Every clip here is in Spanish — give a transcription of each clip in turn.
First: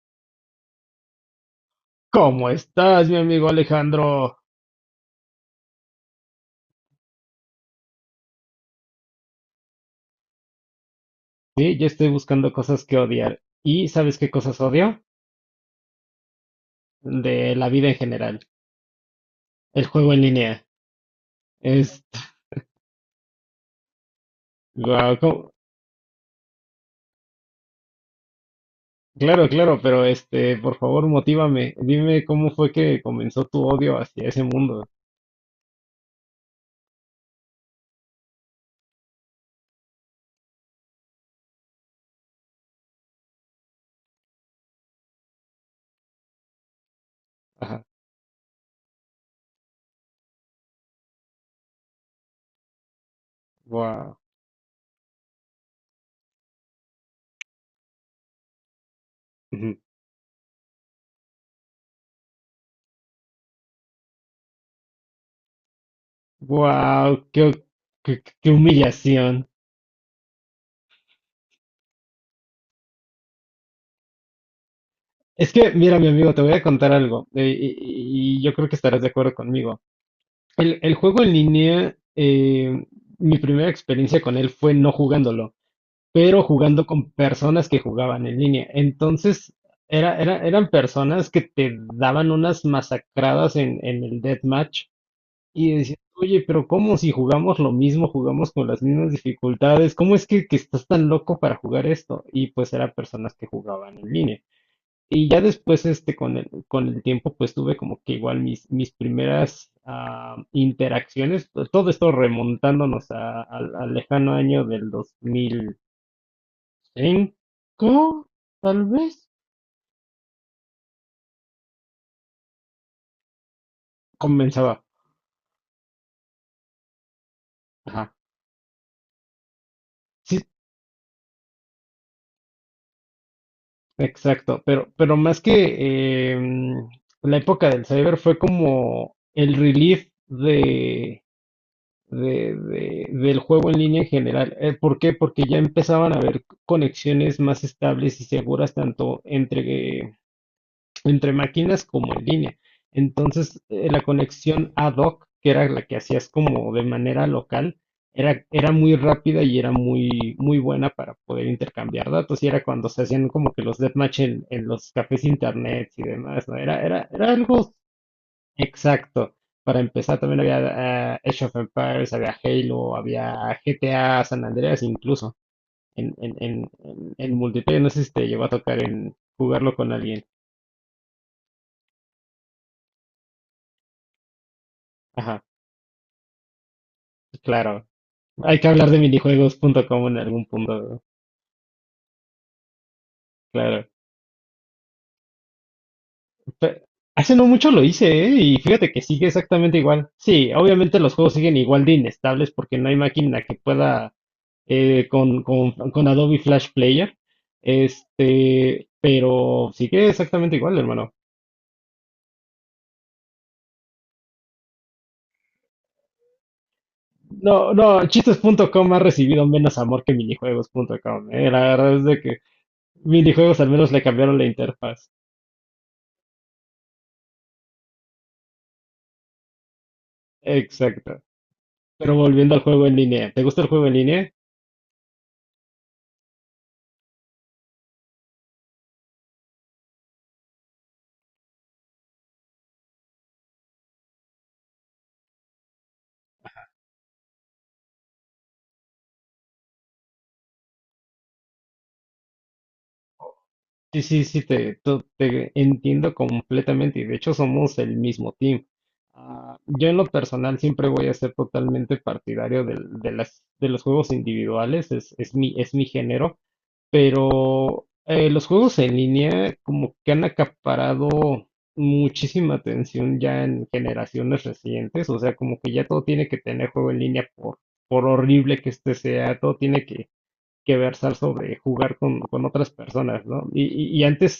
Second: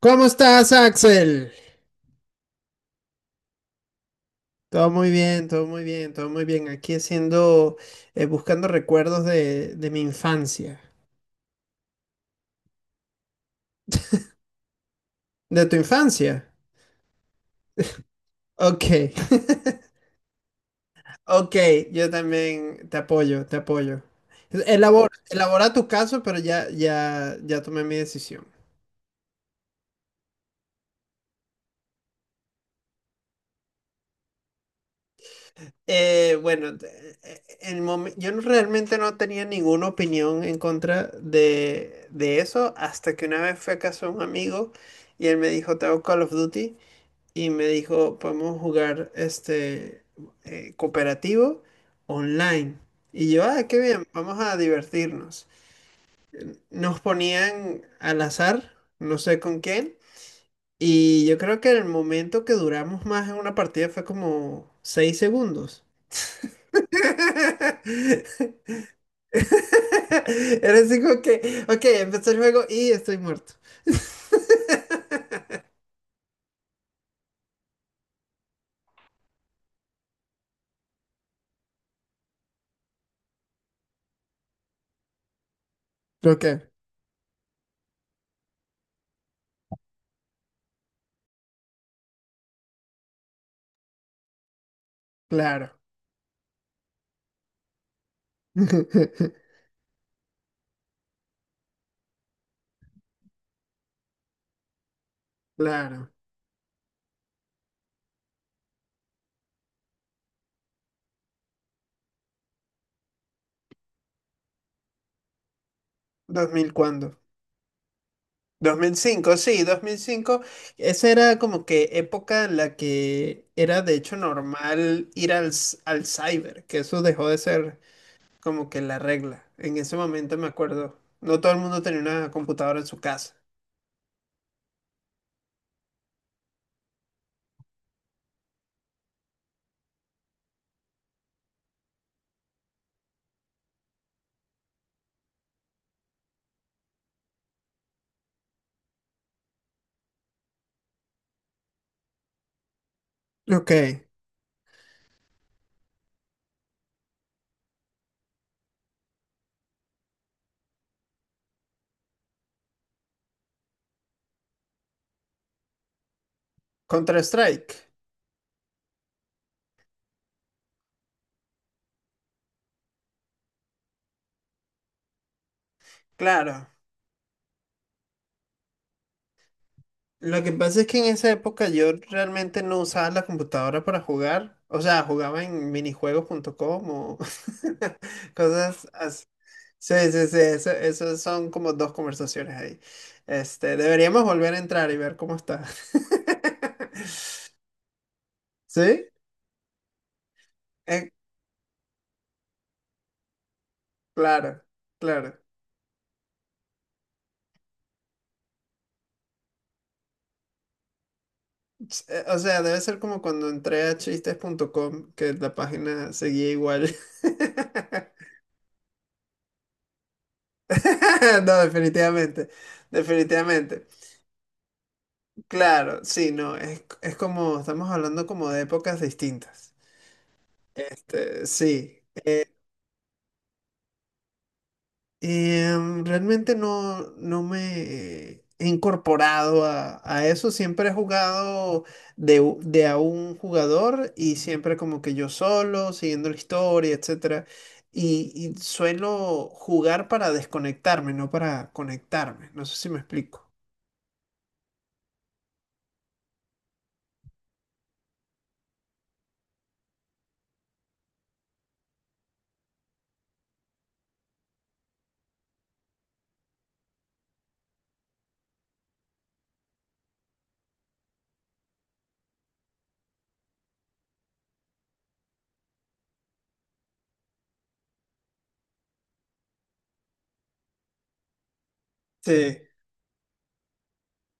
¿Cómo estás, Axel? ¿Cómo estás, mi amigo Alejandro? Todo muy bien, todo muy bien, todo muy bien. Aquí haciendo, buscando recuerdos de mi infancia. Sí, yo estoy buscando cosas que odiar. ¿Y sabes qué cosas odio? ¿De tu infancia? De la vida en general. Ok. El juego en línea. Ok, Es... yo también te apoyo, te apoyo. Elabora, guau, ¿cómo? elabora tu caso, pero ya, ya, ya tomé mi decisión. Claro, claro, pero este, por favor, motívame. Dime cómo fue que comenzó tu odio hacia ese mundo. Bueno, yo no- realmente no tenía ninguna opinión en contra de eso hasta que una vez fui a casa de un amigo y él me dijo, tengo Call of Duty. Y me Ajá. dijo, podemos jugar este cooperativo online. Y yo, ah, qué bien, Wow. vamos a divertirnos. Nos ponían al azar, no sé con quién, y yo creo que el momento que duramos más en una partida fue como 6 segundos. Wow, qué humillación. Era así como que, ok, empezó el juego y estoy muerto. Es que, mira, mi amigo, te voy a contar algo, y yo creo que estarás de acuerdo conmigo. El juego en línea. Mi primera experiencia con él fue no jugándolo, pero Ok, jugando con personas que jugaban en línea. Entonces, eran personas que te daban unas masacradas en el deathmatch claro. y decías, oye, pero ¿cómo si jugamos lo mismo, jugamos con las mismas dificultades? ¿Cómo es que estás tan loco para jugar esto? Y pues eran personas que jugaban en línea. Y ya después, Claro. Con el tiempo, pues tuve como que igual mis primeras interacciones, todo esto remontándonos al lejano año del dos mil ¿Dos mil cuándo? cinco Dos tal mil vez, cinco, sí, dos mil cinco. Esa era como que época en la que era de hecho comenzaba. normal ir al, al cyber, que eso dejó de ser Ajá, como que la regla. En ese momento sí, me acuerdo, no todo el mundo tenía una computadora en su casa. exacto, pero más que la época del cyber fue como el relief del juego en línea en general. ¿Por qué? Porque ya empezaban a haber conexiones más estables y seguras tanto entre máquinas como en línea. Entonces, Ok. La conexión ad hoc, que era la que hacías como de manera local, era muy rápida y era muy, muy buena para poder intercambiar datos. Y era cuando se hacían como que los deathmatch en los cafés internet y demás, ¿no? Era Counter-Strike, algo exacto. Para empezar, también había Age of Empires, había Halo, había GTA San Andreas incluso claro. En multiplayer. No sé si te llegó a tocar en jugarlo con alguien. Lo que pasa es que en esa época yo realmente no usaba la computadora para jugar. O sea, Ajá, jugaba en minijuegos.com o claro. Hay que cosas hablar de así. Sí, minijuegos.com en sí, sí, algún eso, punto, eso son como dos conversaciones ahí. Este, claro. deberíamos volver a entrar y ver cómo está. Pe- Hace no mucho lo hice, ¿eh? Y fíjate que ¿Sí? sigue exactamente igual. Sí, obviamente Eh, los juegos siguen igual de inestables porque no hay máquina que pueda, claro, claro. Con Adobe Flash Player. Pero sigue exactamente igual, hermano. O sea, debe ser como cuando entré a chistes.com, que la página seguía igual. No, no, chistes.com ha recibido menos amor que minijuegos.com. La No, verdad es de que definitivamente, minijuegos al definitivamente. menos le cambiaron la interfaz. Claro, sí, no, es como, estamos hablando como de épocas distintas. Exacto. Este, sí. Pero volviendo al juego en línea, ¿te gusta el juego en línea? Realmente no, no me he incorporado a eso. Siempre he jugado de, de a un jugador y siempre como que yo solo, siguiendo la historia, etcétera. Y suelo jugar para desconectarme, no para conectarme. No sé si me explico. Sí, sí, sí, te entiendo completamente y de hecho somos el mismo team. Ah, yo en lo personal siempre voy a ser totalmente partidario de los juegos individuales. Es mi, es mi género, pero los juegos en línea como que han acaparado muchísima atención ya en generaciones recientes. O sea, como que ya todo tiene que tener juego en línea por horrible que este sea, todo tiene que versar sobre jugar con Sí. Sí, otras personas, ¿no? Y antes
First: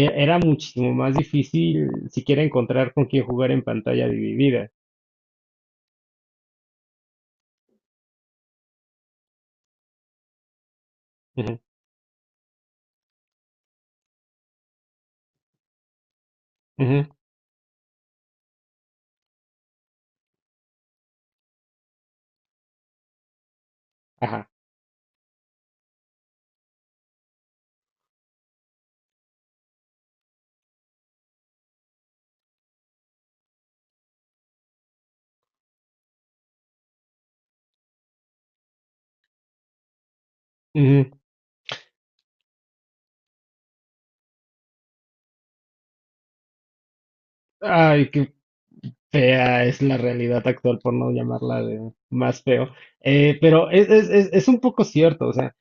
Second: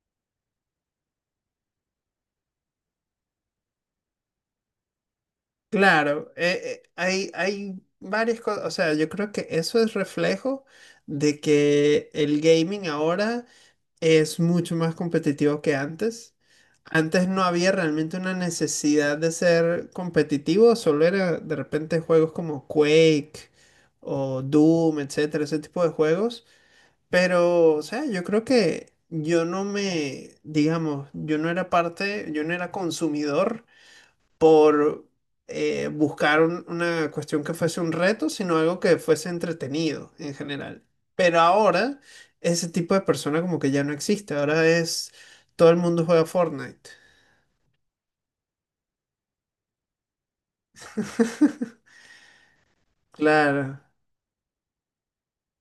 era muchísimo más difícil siquiera encontrar con quién jugar en pantalla dividida. claro. Hay, hay varias cosas. O sea, yo creo que eso es reflejo de Ujú, que el gaming ahora es mucho más competitivo que antes. ujú, Antes no había realmente una necesidad de ser competitivo, solo era de repente juegos como Quake o ajá, Doom, etcétera, ese tipo de juegos. Pero, o sea, yo creo que yo no me, digamos, yo no era parte, yo no era consumidor por buscar una cuestión que fuese un reto, sino algo que fuese entretenido en general. ujú. Pero ahora ese tipo de persona como que ya no existe, ahora es todo el mundo juega Fortnite. Ay, qué fea es la realidad actual, por no llamarla de más feo. Pero Claro, es un poco cierto. O sea,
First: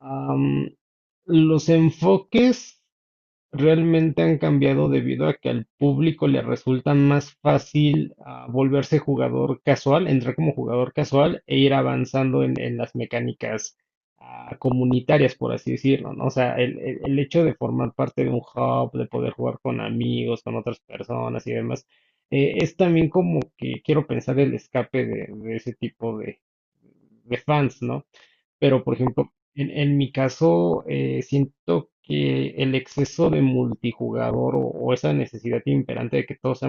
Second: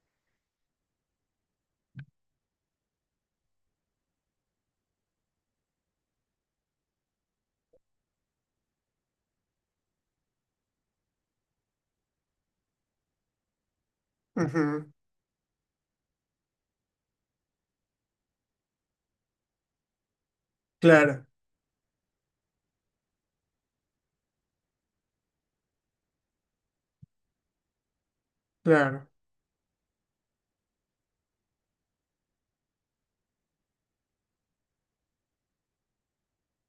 am, los enfoques realmente han cambiado debido a que al público le resulta más fácil, volverse jugador casual, entrar como jugador casual e ir avanzando en las mecánicas ujú, comunitarias, por así decirlo, ¿no? O sea, el hecho de formar parte de un hub, de poder jugar con amigos, con otras claro, personas y demás, es también como que quiero pensar el escape de ese tipo de fans, ¿no? Pero, por claro. ejemplo, en mi caso, siento que el exceso de multijugador o esa necesidad imperante de que todo sea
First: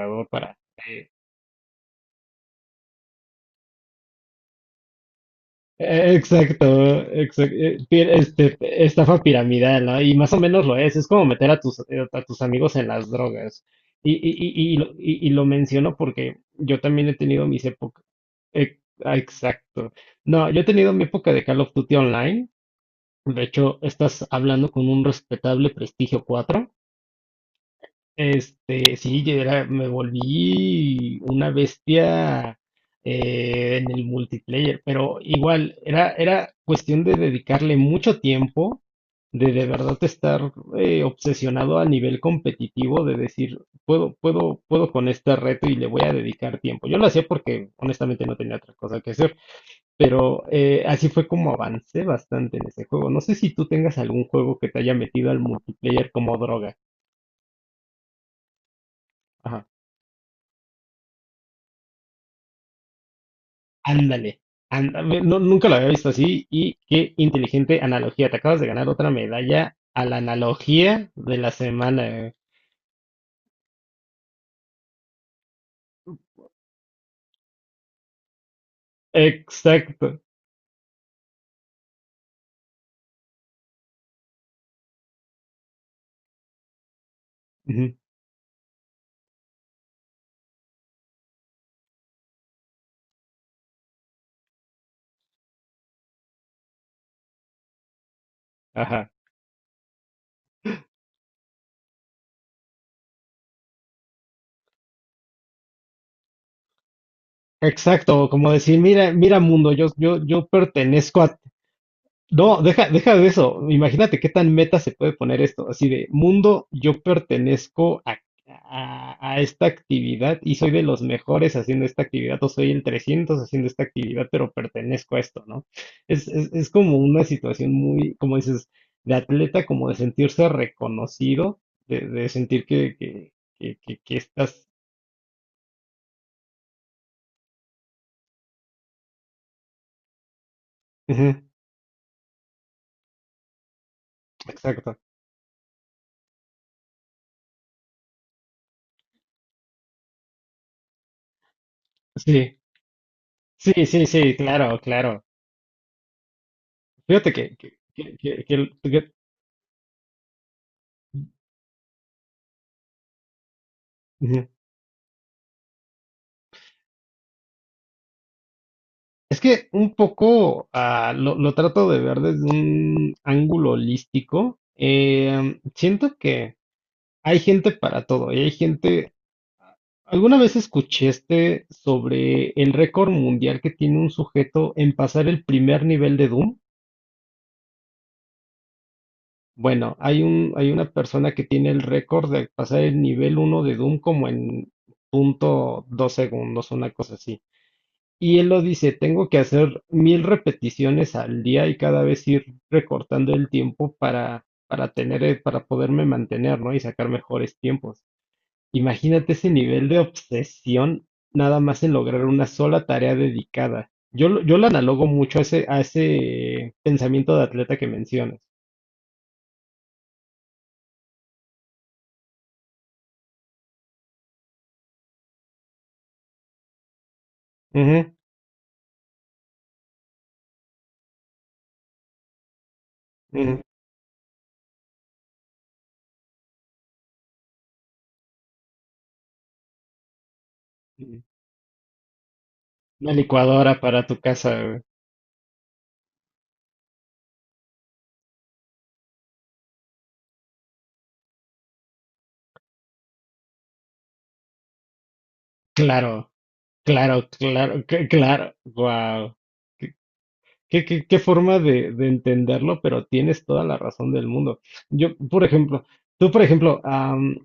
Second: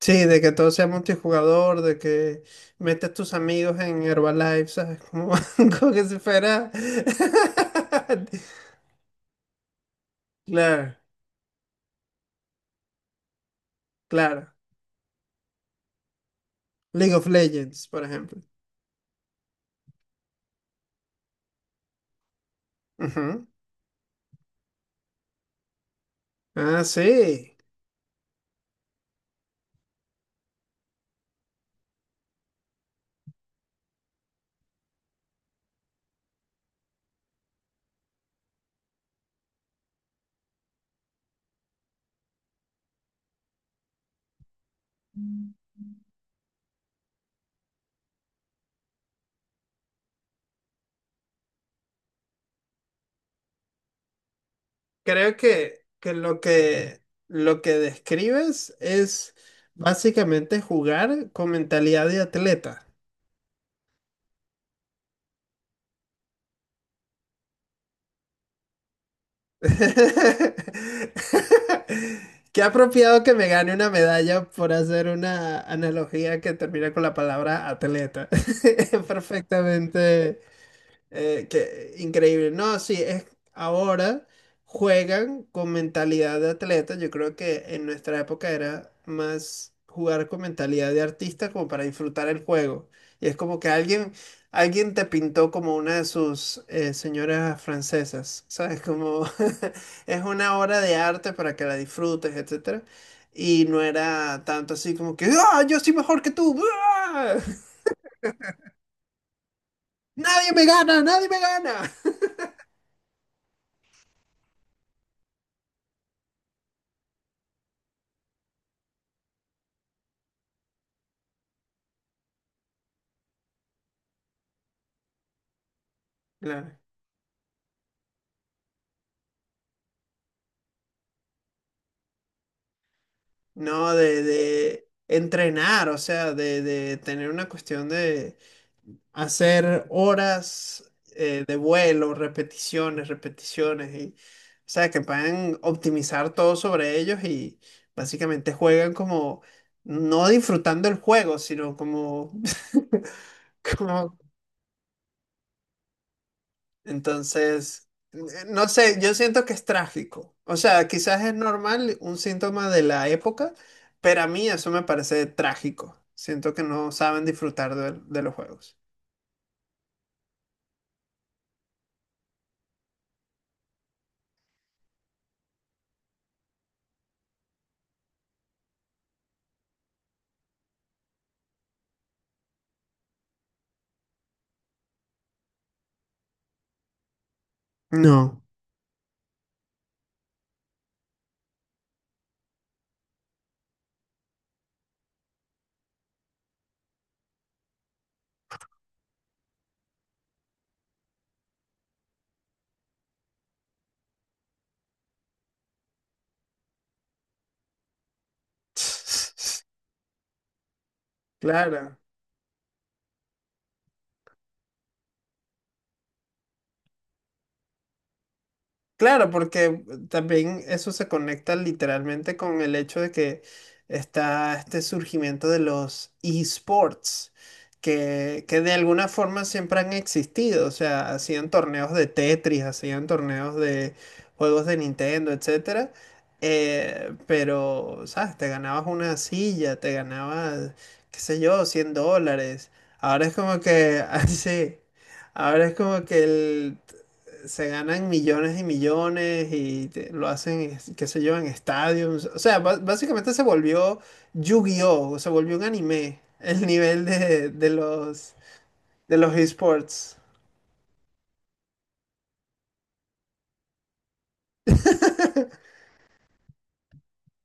Sí, de que para... todo sea eh, multijugador, de que metes tus amigos en Herbalife, ¿sabes? Como, como que si fuera... exacto, exacto, estafa piramidal, ¿no? Y más o menos lo Claro, es como meter a a tus amigos en las drogas. Y, claro. y, y lo menciono porque yo también League he of tenido mis Legends, por épocas. ejemplo. eh, Exacto. No, yo he tenido mi época de Call of Duty Online. De Ujú. hecho, estás hablando con un respetable prestigio cuatro. Ah, sí. Sí, me volví una bestia en el multiplayer, pero igual era cuestión de dedicarle mucho tiempo, de verdad estar obsesionado a nivel competitivo, de decir, puedo con este reto y le voy a dedicar tiempo. Yo lo hacía porque honestamente no tenía otra cosa que hacer. Pero así fue como avancé bastante en ese juego. No sé si tú tengas algún juego que te haya metido Creo al que, multiplayer como droga. Lo que describes es Ajá. básicamente jugar con mentalidad de atleta. Ándale. No, nunca lo había visto así, y qué inteligente analogía. Te acabas de ganar otra medalla a la analogía de la semana. Qué apropiado que me gane una medalla por hacer una analogía que termina con la palabra atleta. Exacto. Perfectamente. Increíble. No, sí, es, ahora juegan con mentalidad de atleta. Yo creo que en Ujú, nuestra época era más jugar con mentalidad de artista como para disfrutar el juego. Y es como que alguien, alguien te pintó como una de sus señoras francesas, ¿sabes? ajá. Como es una obra de arte para que la disfrutes, etcétera. Y no era tanto así como que, ¡ah, yo soy mejor que tú! ¡Ah! Exacto. Como decir, mira, mira mundo, yo ¡Nadie me gana! pertenezco ¡Nadie a... me gana! No, deja, deja de eso. Imagínate qué tan meta se puede poner esto. Así de, mundo, yo pertenezco a, a esta actividad, y soy de los mejores haciendo esta actividad, o soy el 300 haciendo esta actividad, pero pertenezco a esto, ¿no? Es Claro. como una situación muy, como dices, de atleta, como de sentirse reconocido, de sentir No, que estás... de entrenar, o sea, de tener una cuestión de hacer horas Ujú, de vuelo, repeticiones, repeticiones, y, o sea, exacto. que puedan optimizar todo sobre ellos y básicamente juegan como, no disfrutando el juego, sino como, Sí, sí, sí, como... sí, claro, claro. Fíjate Entonces, no sé, yo siento que es trágico. O sea, quizás es normal, un síntoma de la época, pero a mí ujú. eso me parece trágico. Siento que no saben disfrutar de los juegos. Es que un poco, lo trato de ver desde un ángulo holístico. Siento que hay gente para todo y hay gente... ¿Alguna vez escuchaste sobre el récord mundial que tiene un sujeto en pasar el primer nivel de Doom? No. Bueno, hay una persona que tiene el récord de pasar el nivel uno de Doom como en 0,2 segundos, una cosa así. Y él lo dice, tengo que hacer 1.000 repeticiones al día, y cada vez ir recortando el tiempo para tener, para poderme mantener, ¿no? Y sacar mejores tiempos. Imagínate ese nivel de obsesión nada más en Claro. lograr una sola tarea dedicada. Yo lo analogo mucho a ese pensamiento de atleta que mencionas. Claro, porque también eso se conecta literalmente con el hecho de que está este surgimiento de los esports, Ujú, que de alguna forma siempre han existido, o sea, hacían torneos de Tetris, hacían torneos ujú, de juegos de Nintendo, etcétera, pero, ¿sabes? Te ganabas una silla, te ganabas, qué ujú. sé yo, 100 dólares. Una Ahora es como licuadora que, para tu casa, así, güey. ahora es como que el se ganan millones y millones lo hacen, qué sé yo, en estadios. O sea, básicamente se volvió Yu-Gi-Oh! Se volvió un anime. Claro, El nivel claro, claro, claro. de los Wow. esports. Qué forma de entenderlo, pero tienes toda la razón del mundo. Yo, por ejemplo, tú, por ejemplo,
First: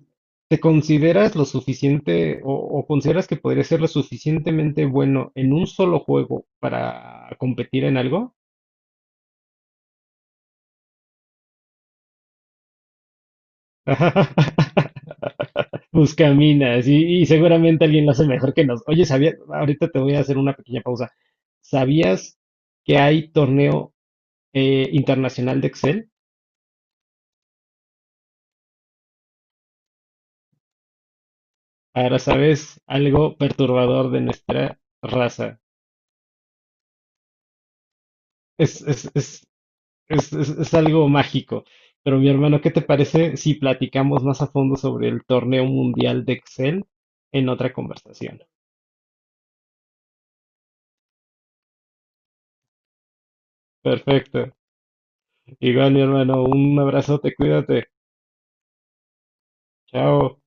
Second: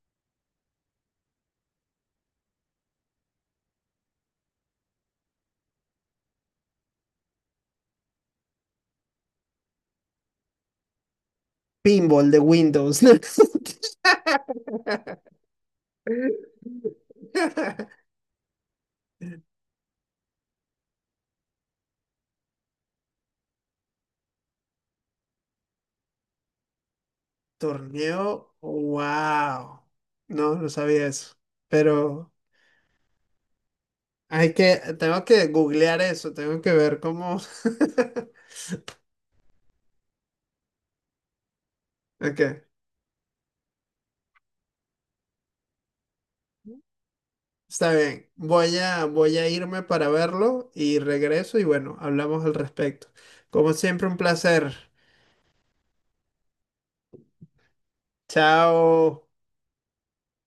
¿te consideras lo suficiente, o consideras que podrías ser lo suficientemente bueno en un solo juego para competir en algo? Pinball de Windows. Buscaminas, y seguramente alguien lo hace mejor que nos. Oye, sabía, ahorita te voy a hacer una pequeña pausa. ¿Sabías que hay torneo, internacional de Excel? Torneo, wow. No, no sabía eso. Ahora Pero sabes algo perturbador de hay que, nuestra tengo que raza. googlear eso, tengo que ver cómo. Es, es, es, es algo mágico. Pero mi hermano, Ok. ¿qué te parece si platicamos más a fondo sobre el torneo mundial de Excel en otra Está bien, conversación? voy a, voy a irme para verlo y regreso y bueno, hablamos al respecto. Como siempre, un Perfecto. placer. Igual, mi hermano, un abrazote, cuídate. Chao. Chao.